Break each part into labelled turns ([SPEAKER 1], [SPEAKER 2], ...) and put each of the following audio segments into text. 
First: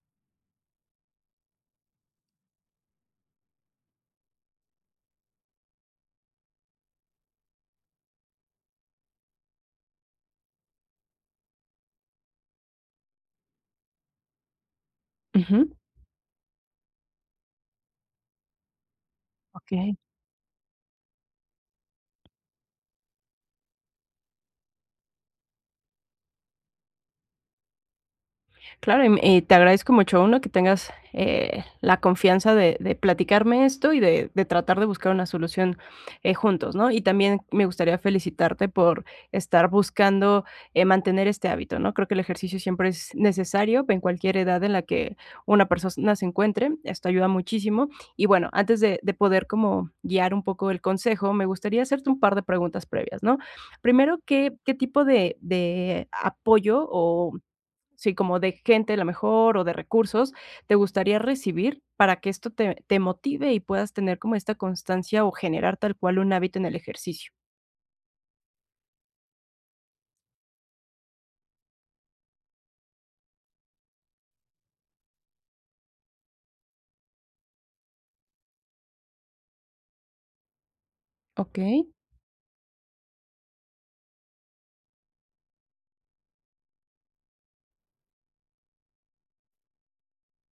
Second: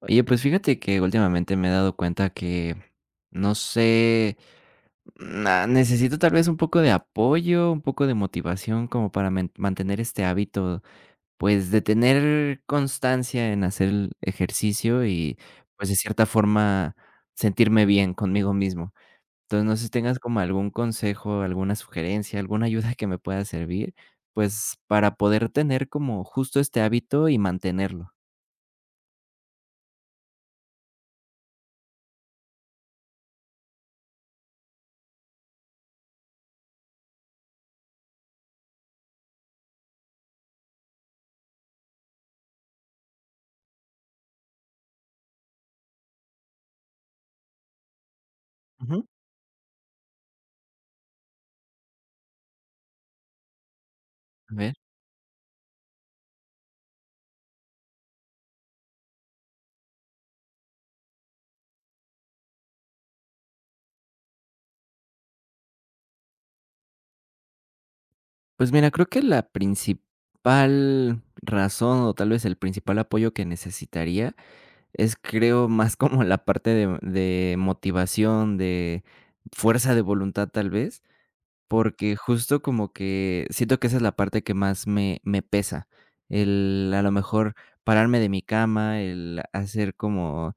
[SPEAKER 1] Oye, pues fíjate que últimamente me he dado cuenta que, no sé, necesito tal vez un poco de apoyo, un poco de motivación como para mantener este hábito, pues de tener constancia en hacer el ejercicio y
[SPEAKER 2] Ujú,
[SPEAKER 1] pues de cierta forma sentirme bien conmigo mismo. Entonces, no sé si
[SPEAKER 2] okey.
[SPEAKER 1] tengas como algún consejo, alguna sugerencia, alguna ayuda que me pueda servir, pues para poder tener como justo este hábito y mantenerlo.
[SPEAKER 2] Claro, y te agradezco mucho, uno, que tengas, la confianza de platicarme esto y de tratar de buscar una solución, juntos, ¿no? Y también me gustaría felicitarte por estar buscando, mantener este hábito, ¿no? Creo que el ejercicio siempre es necesario en cualquier edad en la que una persona se encuentre, esto ayuda muchísimo. Y bueno, antes de
[SPEAKER 1] Ujú.
[SPEAKER 2] de poder como guiar un poco el consejo, me gustaría hacerte un par de preguntas previas, ¿no? Primero, ¿qué
[SPEAKER 1] A ver.
[SPEAKER 2] qué tipo de apoyo o? Sí, como de gente a lo mejor o de recursos, te gustaría recibir para que esto te motive y puedas tener como esta constancia o generar tal cual un hábito en el ejercicio.
[SPEAKER 1] Pues mira, creo que la principal razón, o tal vez el principal apoyo que necesitaría es, creo, más como la parte de motivación, de fuerza de voluntad, tal vez,
[SPEAKER 2] Okey.
[SPEAKER 1] porque justo como que siento que esa es la parte que más me pesa. El, a lo mejor, pararme de mi cama, el hacer como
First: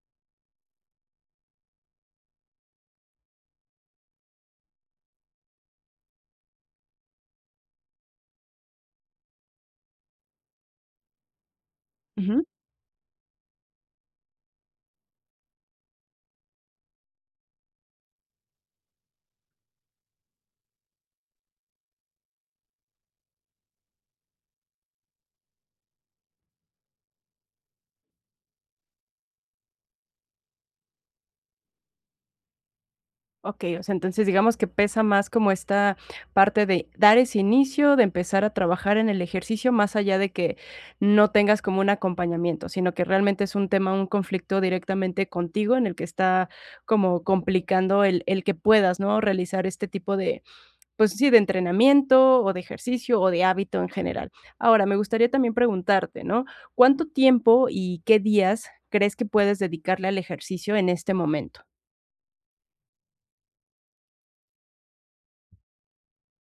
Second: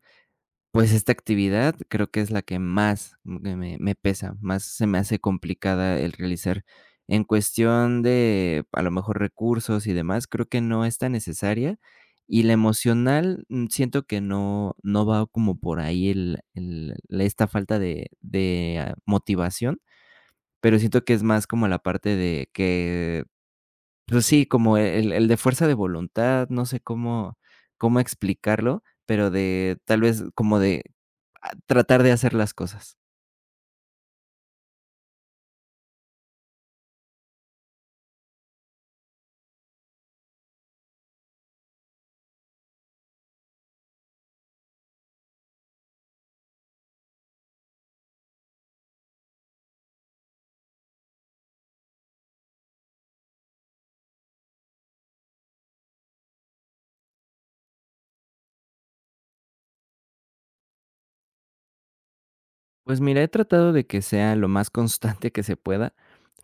[SPEAKER 1] pues esta actividad creo que es la que más me pesa, más se me hace complicada el realizar. En cuestión de, a lo mejor, recursos y demás, creo que no es tan necesaria, y
[SPEAKER 2] Ujú.
[SPEAKER 1] la emocional, siento que no va como por ahí el la esta falta de motivación, pero siento que es más como la parte de que, pues sí, como el de fuerza de voluntad, no sé cómo explicarlo, pero de tal vez como de a tratar de hacer las cosas.
[SPEAKER 2] Okey, o sea, entonces digamos que pesa más como esta parte de dar ese inicio, de empezar a trabajar en el ejercicio, más allá de que no tengas como un acompañamiento, sino que realmente es un tema, un conflicto directamente contigo en el que está como complicando el que puedas, ¿no?, realizar este tipo de, pues sí, de entrenamiento o de ejercicio o de hábito en general. Ahora, me gustaría también preguntarte, ¿no? ¿Cuánto tiempo y qué días crees que puedes dedicarle al ejercicio en este momento?
[SPEAKER 1] Pues mira, he tratado de que sea lo más constante que se pueda.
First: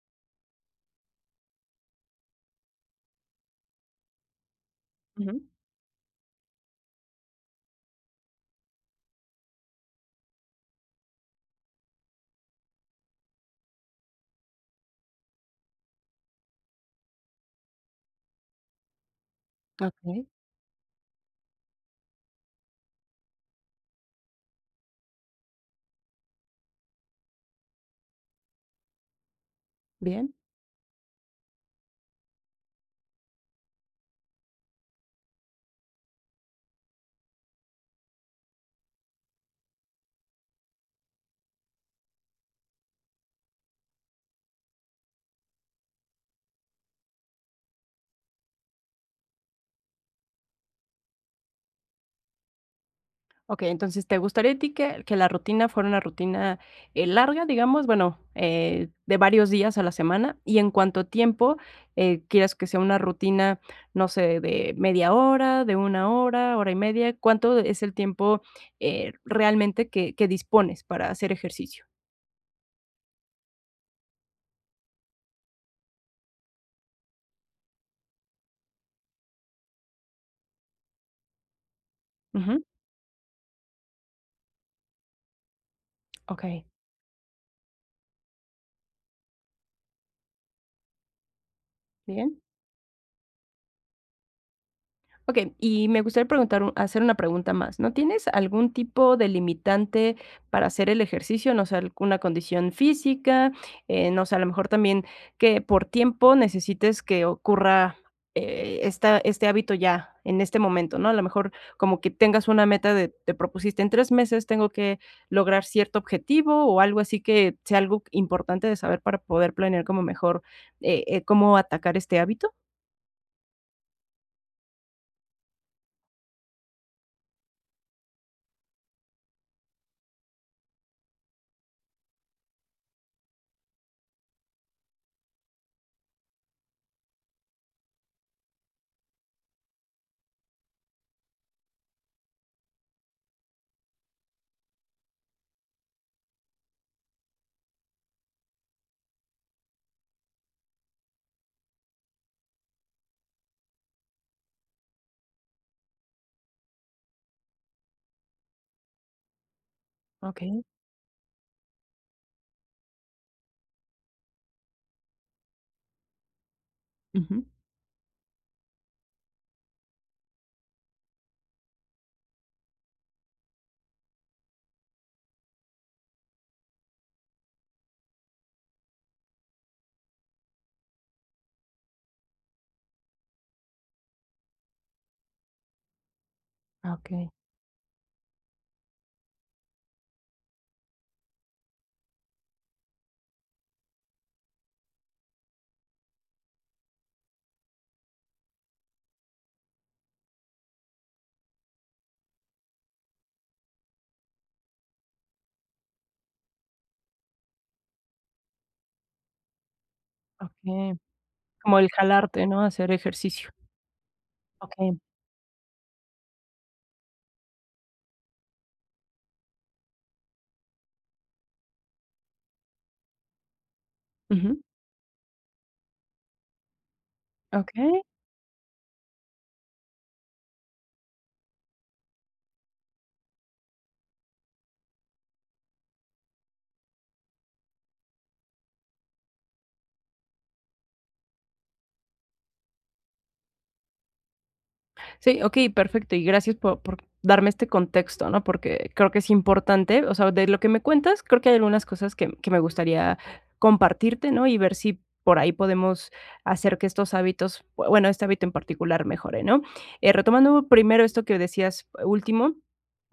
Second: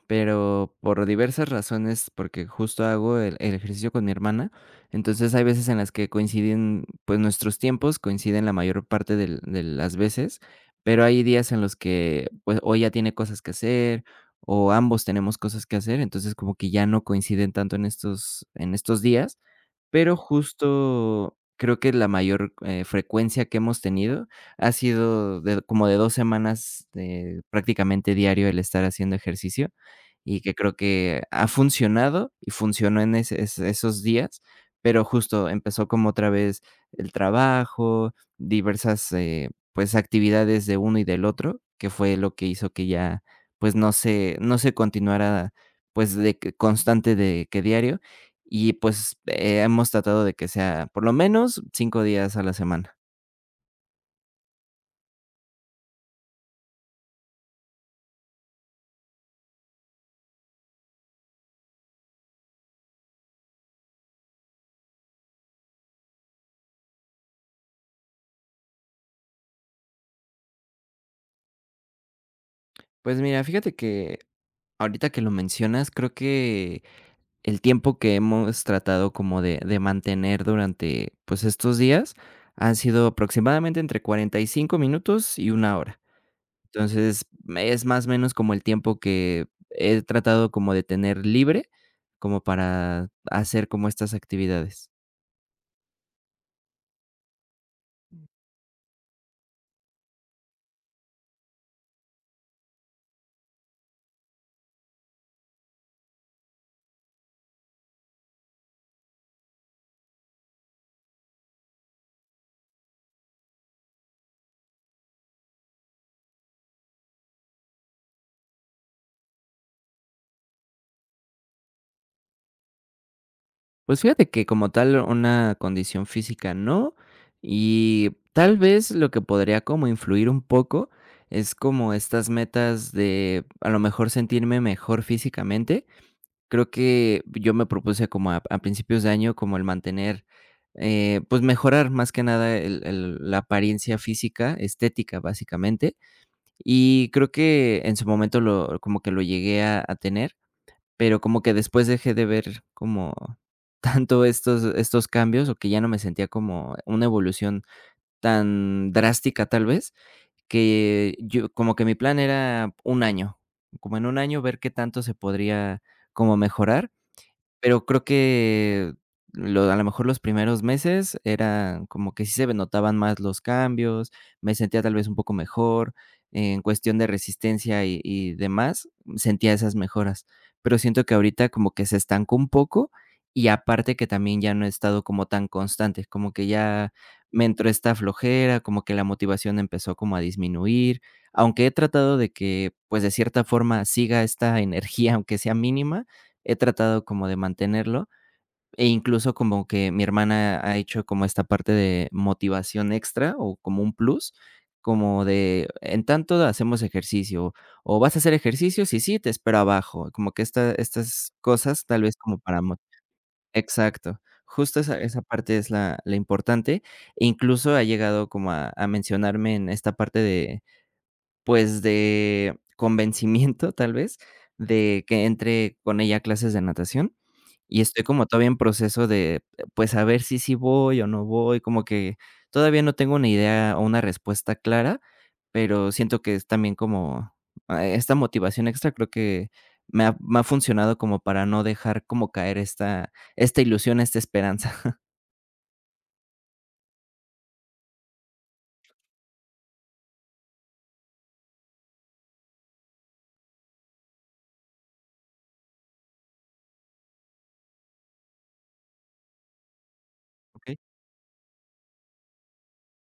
[SPEAKER 1] Pero por diversas razones, porque justo hago el ejercicio con mi hermana, entonces
[SPEAKER 2] Ujú.
[SPEAKER 1] hay veces en las que coinciden, pues, nuestros tiempos, coinciden la mayor parte del de las veces, pero hay días en los que, pues, o ella tiene cosas que hacer, o ambos tenemos cosas que hacer, entonces como que ya no coinciden tanto en estos días, pero
[SPEAKER 2] Okey,
[SPEAKER 1] justo creo que la mayor, frecuencia que hemos tenido ha sido de como de 2 semanas de prácticamente diario el estar haciendo ejercicio.
[SPEAKER 2] bien.
[SPEAKER 1] Y que creo que ha funcionado y funcionó en ese es esos días, pero justo empezó como otra vez el trabajo, diversas, pues, actividades de uno y del otro, que fue lo que hizo que ya, pues, no se continuara, pues, de que constante de que diario y, pues, hemos tratado de que sea por lo menos 5 días a la semana.
[SPEAKER 2] Okey, entonces, ¿te gustaría a ti que la rutina fuera una rutina, larga, digamos? Bueno, de varios días a la semana, y en cuanto a tiempo, ¿quieres que sea una rutina, no sé, de media hora, de una hora, hora y media? ¿Cuánto es el tiempo, realmente que dispones para hacer ejercicio?
[SPEAKER 1] Pues mira, fíjate que ahorita que lo mencionas, creo que el tiempo que hemos tratado como de mantener durante, pues, estos días
[SPEAKER 2] Ujú,
[SPEAKER 1] han sido aproximadamente entre 45 minutos y una hora.
[SPEAKER 2] okey,
[SPEAKER 1] Entonces, es más o menos como el tiempo que he tratado como de tener libre,
[SPEAKER 2] bien.
[SPEAKER 1] como para hacer como estas actividades.
[SPEAKER 2] Okey, y me gustaría preguntar un hacer una pregunta más. ¿No tienes algún tipo de limitante para hacer el ejercicio? No sé, alguna condición física, no sé, a lo mejor también que por tiempo necesites que ocurra, esta este hábito ya en este momento, ¿no? A lo mejor como que tengas una meta de te propusiste en 3 meses tengo que lograr cierto objetivo o algo así que sea algo importante de saber para poder planear como mejor, cómo atacar este hábito.
[SPEAKER 1] Pues fíjate que como tal una condición física no, y tal vez lo que podría como influir un poco es como estas metas de a lo mejor sentirme mejor físicamente. Creo que yo me propuse como a principios de año, como el mantener, pues, mejorar más que nada el el la apariencia física, estética, básicamente. Y creo que en su momento lo como que lo llegué a tener, pero como que después dejé de ver como tanto estos cambios, o que ya no me sentía como una evolución tan drástica, tal vez,
[SPEAKER 2] Okey.
[SPEAKER 1] que yo como que mi plan era un año, como en un año ver qué tanto se podría como mejorar,
[SPEAKER 2] Ujú.
[SPEAKER 1] pero creo que lo mejor los primeros meses eran como que sí se notaban más los cambios, me sentía tal vez un poco mejor, en cuestión de resistencia y demás, sentía esas mejoras. Pero siento que ahorita como que se estancó un poco y aparte que también ya no he estado como tan constante, como que ya
[SPEAKER 2] Okey,
[SPEAKER 1] me entró esta flojera, como que la motivación empezó como a disminuir, aunque he tratado de que, pues, de cierta forma siga esta energía, aunque sea mínima, he tratado como de mantenerlo, e incluso como que mi hermana ha hecho como esta parte de motivación extra o como un plus, como de en tanto hacemos ejercicio o vas a hacer ejercicio, sí sí, te espero abajo, como que esta
[SPEAKER 2] okey.
[SPEAKER 1] estas
[SPEAKER 2] Como
[SPEAKER 1] cosas
[SPEAKER 2] el
[SPEAKER 1] tal vez como
[SPEAKER 2] jalarte, ¿no?
[SPEAKER 1] para mo,
[SPEAKER 2] Hacer ejercicio.
[SPEAKER 1] exacto, justo
[SPEAKER 2] Okey.
[SPEAKER 1] esa parte es la importante, e incluso ha llegado como a mencionarme en esta parte de, pues, de convencimiento, tal vez,
[SPEAKER 2] Ujú,
[SPEAKER 1] de que entre con ella a clases de natación. Y
[SPEAKER 2] okey.
[SPEAKER 1] estoy como todavía en proceso de, pues, a ver si sí voy o no voy, como que todavía no tengo una idea o una respuesta clara, pero siento que es también como, esta motivación extra creo que me ha funcionado como para no dejar como caer esta ilusión, esta esperanza.
[SPEAKER 2] Sí, ok, perfecto. Y gracias por darme este contexto, ¿no? Porque creo que es importante, o sea, de lo que me cuentas, creo que hay algunas cosas que me gustaría compartirte, ¿no? Y ver si por ahí podemos hacer que estos hábitos, bueno, este hábito en particular mejore, ¿no? Retomando
[SPEAKER 1] Okey,
[SPEAKER 2] primero esto que decías, último,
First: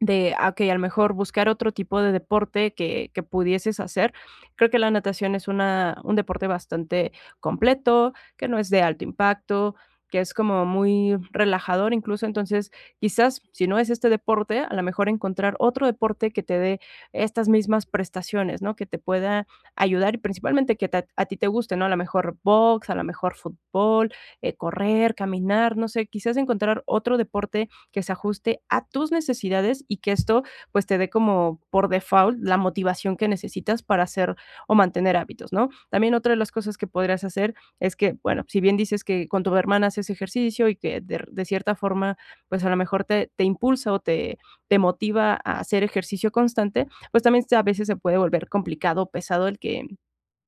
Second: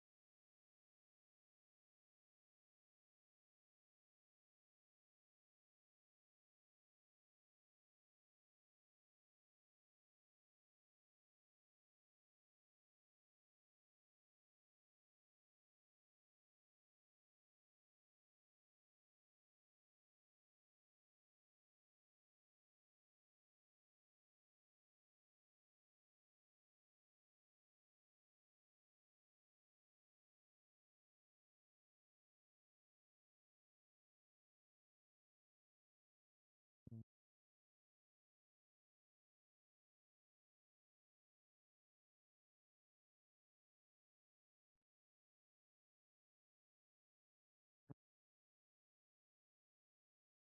[SPEAKER 2] de, ah, ok, a lo mejor buscar otro tipo de deporte que pudieses hacer. Creo que la natación es un deporte bastante completo, que no es de alto impacto, que es como muy relajador incluso. Entonces, quizás si no es este deporte, a lo mejor encontrar otro deporte que te dé estas mismas prestaciones, ¿no? Que te pueda ayudar y principalmente que a ti te guste, ¿no? A lo mejor box, a lo mejor fútbol, correr, caminar, no sé, quizás encontrar otro deporte que se ajuste a tus necesidades y que esto pues te dé como por default la motivación que necesitas para hacer o mantener hábitos, ¿no? También otra de las cosas que podrías hacer es que, bueno, si bien dices que con tu hermana haces ejercicio y que de cierta forma, pues a lo mejor te impulsa o te motiva a hacer ejercicio constante, pues también a veces se puede volver complicado o pesado el que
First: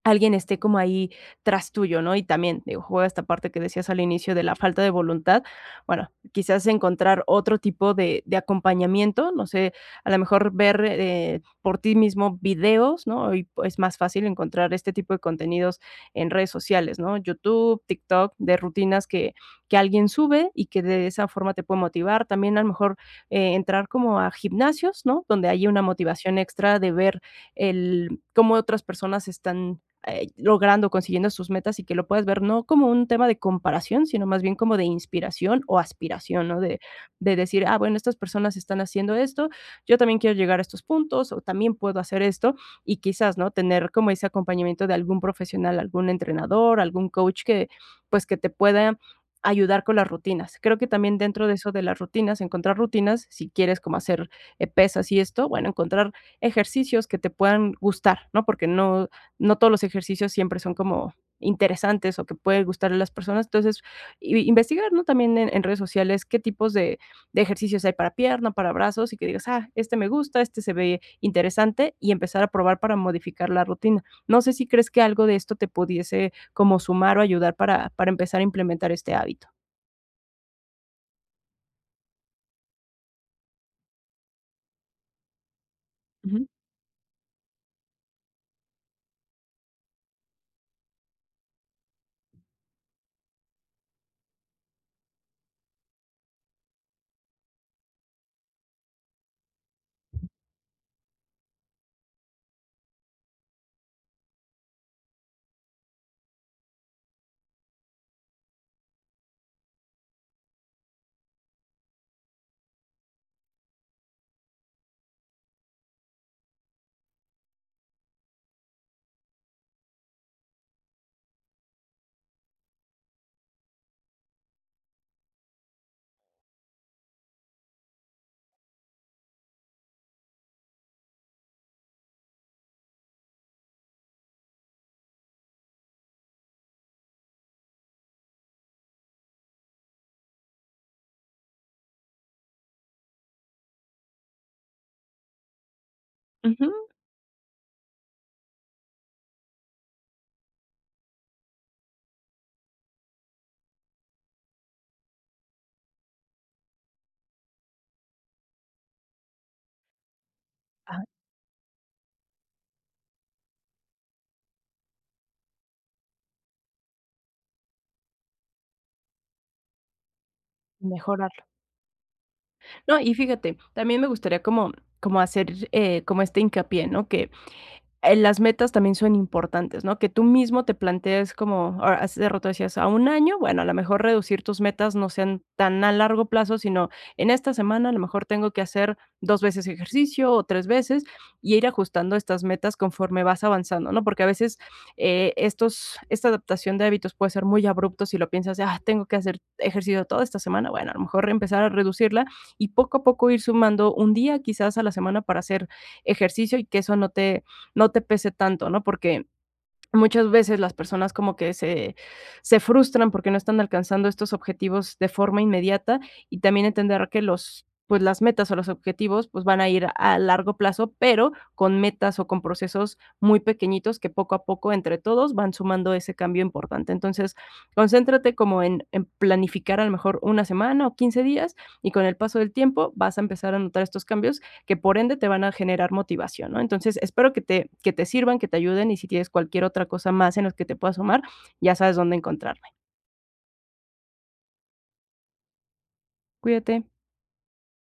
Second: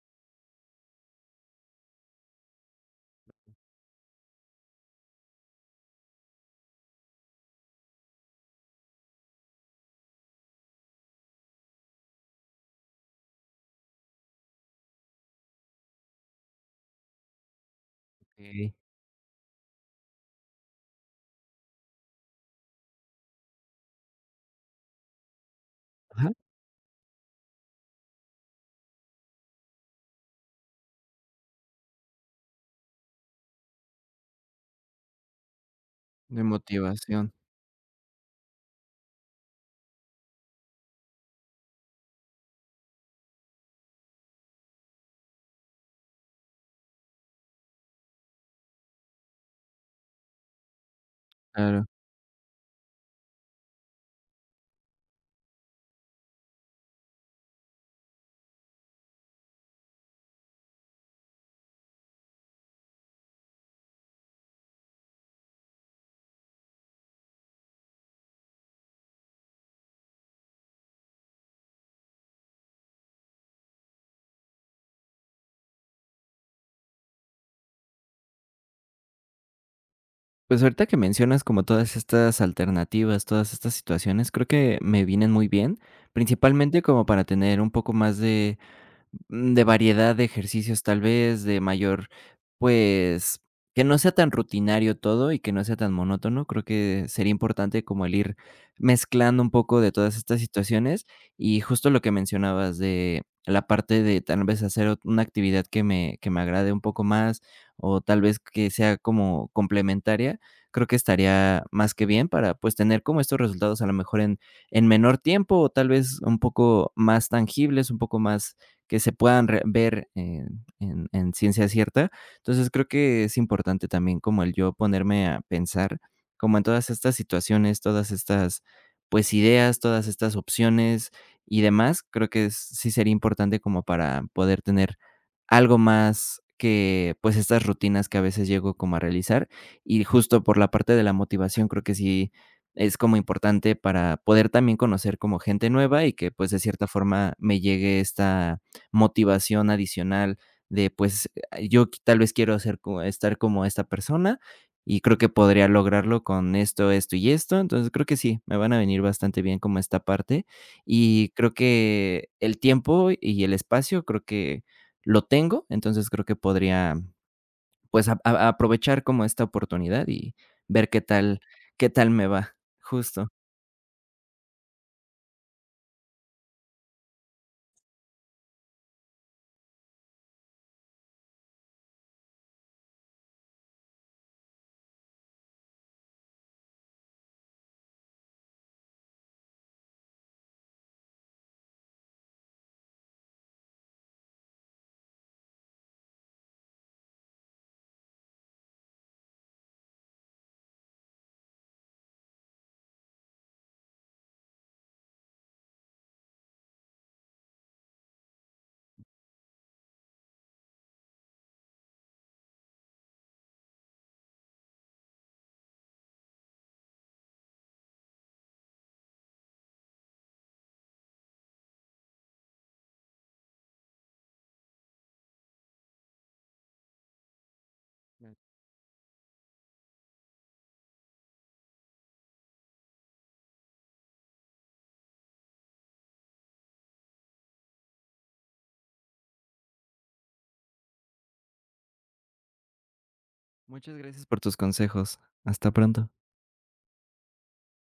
[SPEAKER 2] alguien esté como ahí tras tuyo, ¿no? Y también, digo, juega esta parte que decías al inicio de la falta de voluntad. Bueno, quizás encontrar otro tipo de acompañamiento, no sé, a lo mejor ver, por ti mismo videos, ¿no? Hoy es más fácil encontrar este tipo de contenidos en redes sociales, ¿no? YouTube, TikTok, de
[SPEAKER 1] okey.
[SPEAKER 2] rutinas que alguien sube y que de esa forma te puede motivar. También a lo mejor, entrar como a gimnasios, ¿no? Donde haya una
[SPEAKER 1] Ajá,
[SPEAKER 2] motivación extra de ver el cómo otras personas están logrando, consiguiendo sus metas y que lo puedas ver no como un tema de comparación, sino más bien como de inspiración o
[SPEAKER 1] de
[SPEAKER 2] aspiración, ¿no? De,
[SPEAKER 1] motivación,
[SPEAKER 2] de decir, ah, bueno, estas personas están haciendo esto, yo también quiero llegar a estos puntos o también puedo hacer esto y quizás, ¿no? Tener como ese acompañamiento de algún profesional, algún entrenador, algún coach que, pues, que te pueda ayudar con las rutinas. Creo que también dentro de eso de
[SPEAKER 1] claro.
[SPEAKER 2] las rutinas, encontrar rutinas, si quieres como hacer pesas y esto, bueno, encontrar ejercicios que te puedan gustar, ¿no? Porque no todos los ejercicios siempre son como interesantes o que pueden gustarle a las personas. Entonces, i investigar, ¿no? También en redes sociales qué tipos de ejercicios hay para pierna, para brazos y que digas: "Ah, este me gusta, este se ve interesante", y empezar a probar para modificar la rutina. No sé si crees que algo de esto te pudiese como sumar o ayudar para empezar a implementar este hábito.
[SPEAKER 1] Pues, ahorita que mencionas como todas estas alternativas, todas estas situaciones, creo que me vienen muy bien,
[SPEAKER 2] Ujú,
[SPEAKER 1] principalmente como para tener un poco más de de variedad de ejercicios tal vez, de mayor, pues, que no sea tan rutinario todo y que no sea tan monótono. Creo que sería importante como el ir mezclando un poco de todas estas situaciones y justo lo que mencionabas de la parte de tal vez hacer una actividad que me agrade un poco más o tal vez que sea como complementaria, creo que estaría más que bien para pues tener como estos resultados a lo mejor en menor tiempo o tal vez un poco más tangibles, un poco más que se puedan ver, en ciencia cierta. Entonces creo que es importante también como el yo ponerme a pensar como en todas estas situaciones, todas estas pues ideas, todas estas opciones y demás. Creo que sí sería importante como para poder tener algo más que pues estas rutinas que a veces llego como a realizar y justo por la parte de la motivación creo que sí es como importante para poder también conocer como gente nueva y que pues de
[SPEAKER 2] ujú.
[SPEAKER 1] cierta forma me llegue esta motivación adicional de, pues, yo tal vez quiero hacer co estar como esta persona y creo que podría lograrlo con esto, esto y esto. Entonces, creo que sí, me van a venir bastante bien como esta parte.
[SPEAKER 2] Ajá,
[SPEAKER 1] Y creo que el tiempo y el espacio creo que lo tengo, entonces creo que podría, pues, a aprovechar como esta oportunidad y ver qué tal
[SPEAKER 2] mejorarlo.
[SPEAKER 1] qué tal me va.
[SPEAKER 2] No, y
[SPEAKER 1] Justo.
[SPEAKER 2] fíjate, también me gustaría como hacer, como este hincapié, ¿no? Que las metas también son importantes, ¿no? Que tú mismo te plantees como, ahora, hace rato decías, a un año, bueno, a lo mejor reducir tus metas no sean tan a largo plazo, sino en esta semana a lo mejor tengo que hacer 2 veces ejercicio o 3 veces y ir ajustando estas metas conforme vas avanzando, ¿no? Porque a veces esta adaptación de hábitos puede ser muy abrupto si lo piensas, de, ah, tengo que hacer ejercicio toda esta semana, bueno, a lo mejor empezar a reducirla y poco a poco ir sumando un día quizás a la semana para hacer ejercicio y que eso no te pese tanto, ¿no? Porque muchas veces las personas como que se frustran porque no están alcanzando estos objetivos de forma inmediata y también entender que los pues las metas o los objetivos pues van a ir a largo plazo, pero con metas o con procesos muy pequeñitos que poco a poco entre todos van sumando ese cambio importante. Entonces, concéntrate como en planificar a lo mejor una semana o 15 días y con el paso del tiempo vas a empezar a notar estos cambios que por ende te van a generar motivación, ¿no? Entonces, espero que te sirvan, que te ayuden y si tienes cualquier otra cosa más en la que te pueda sumar, ya sabes dónde encontrarme.
[SPEAKER 1] Muchas gracias por tus consejos. Hasta pronto.
[SPEAKER 2] Cuídate.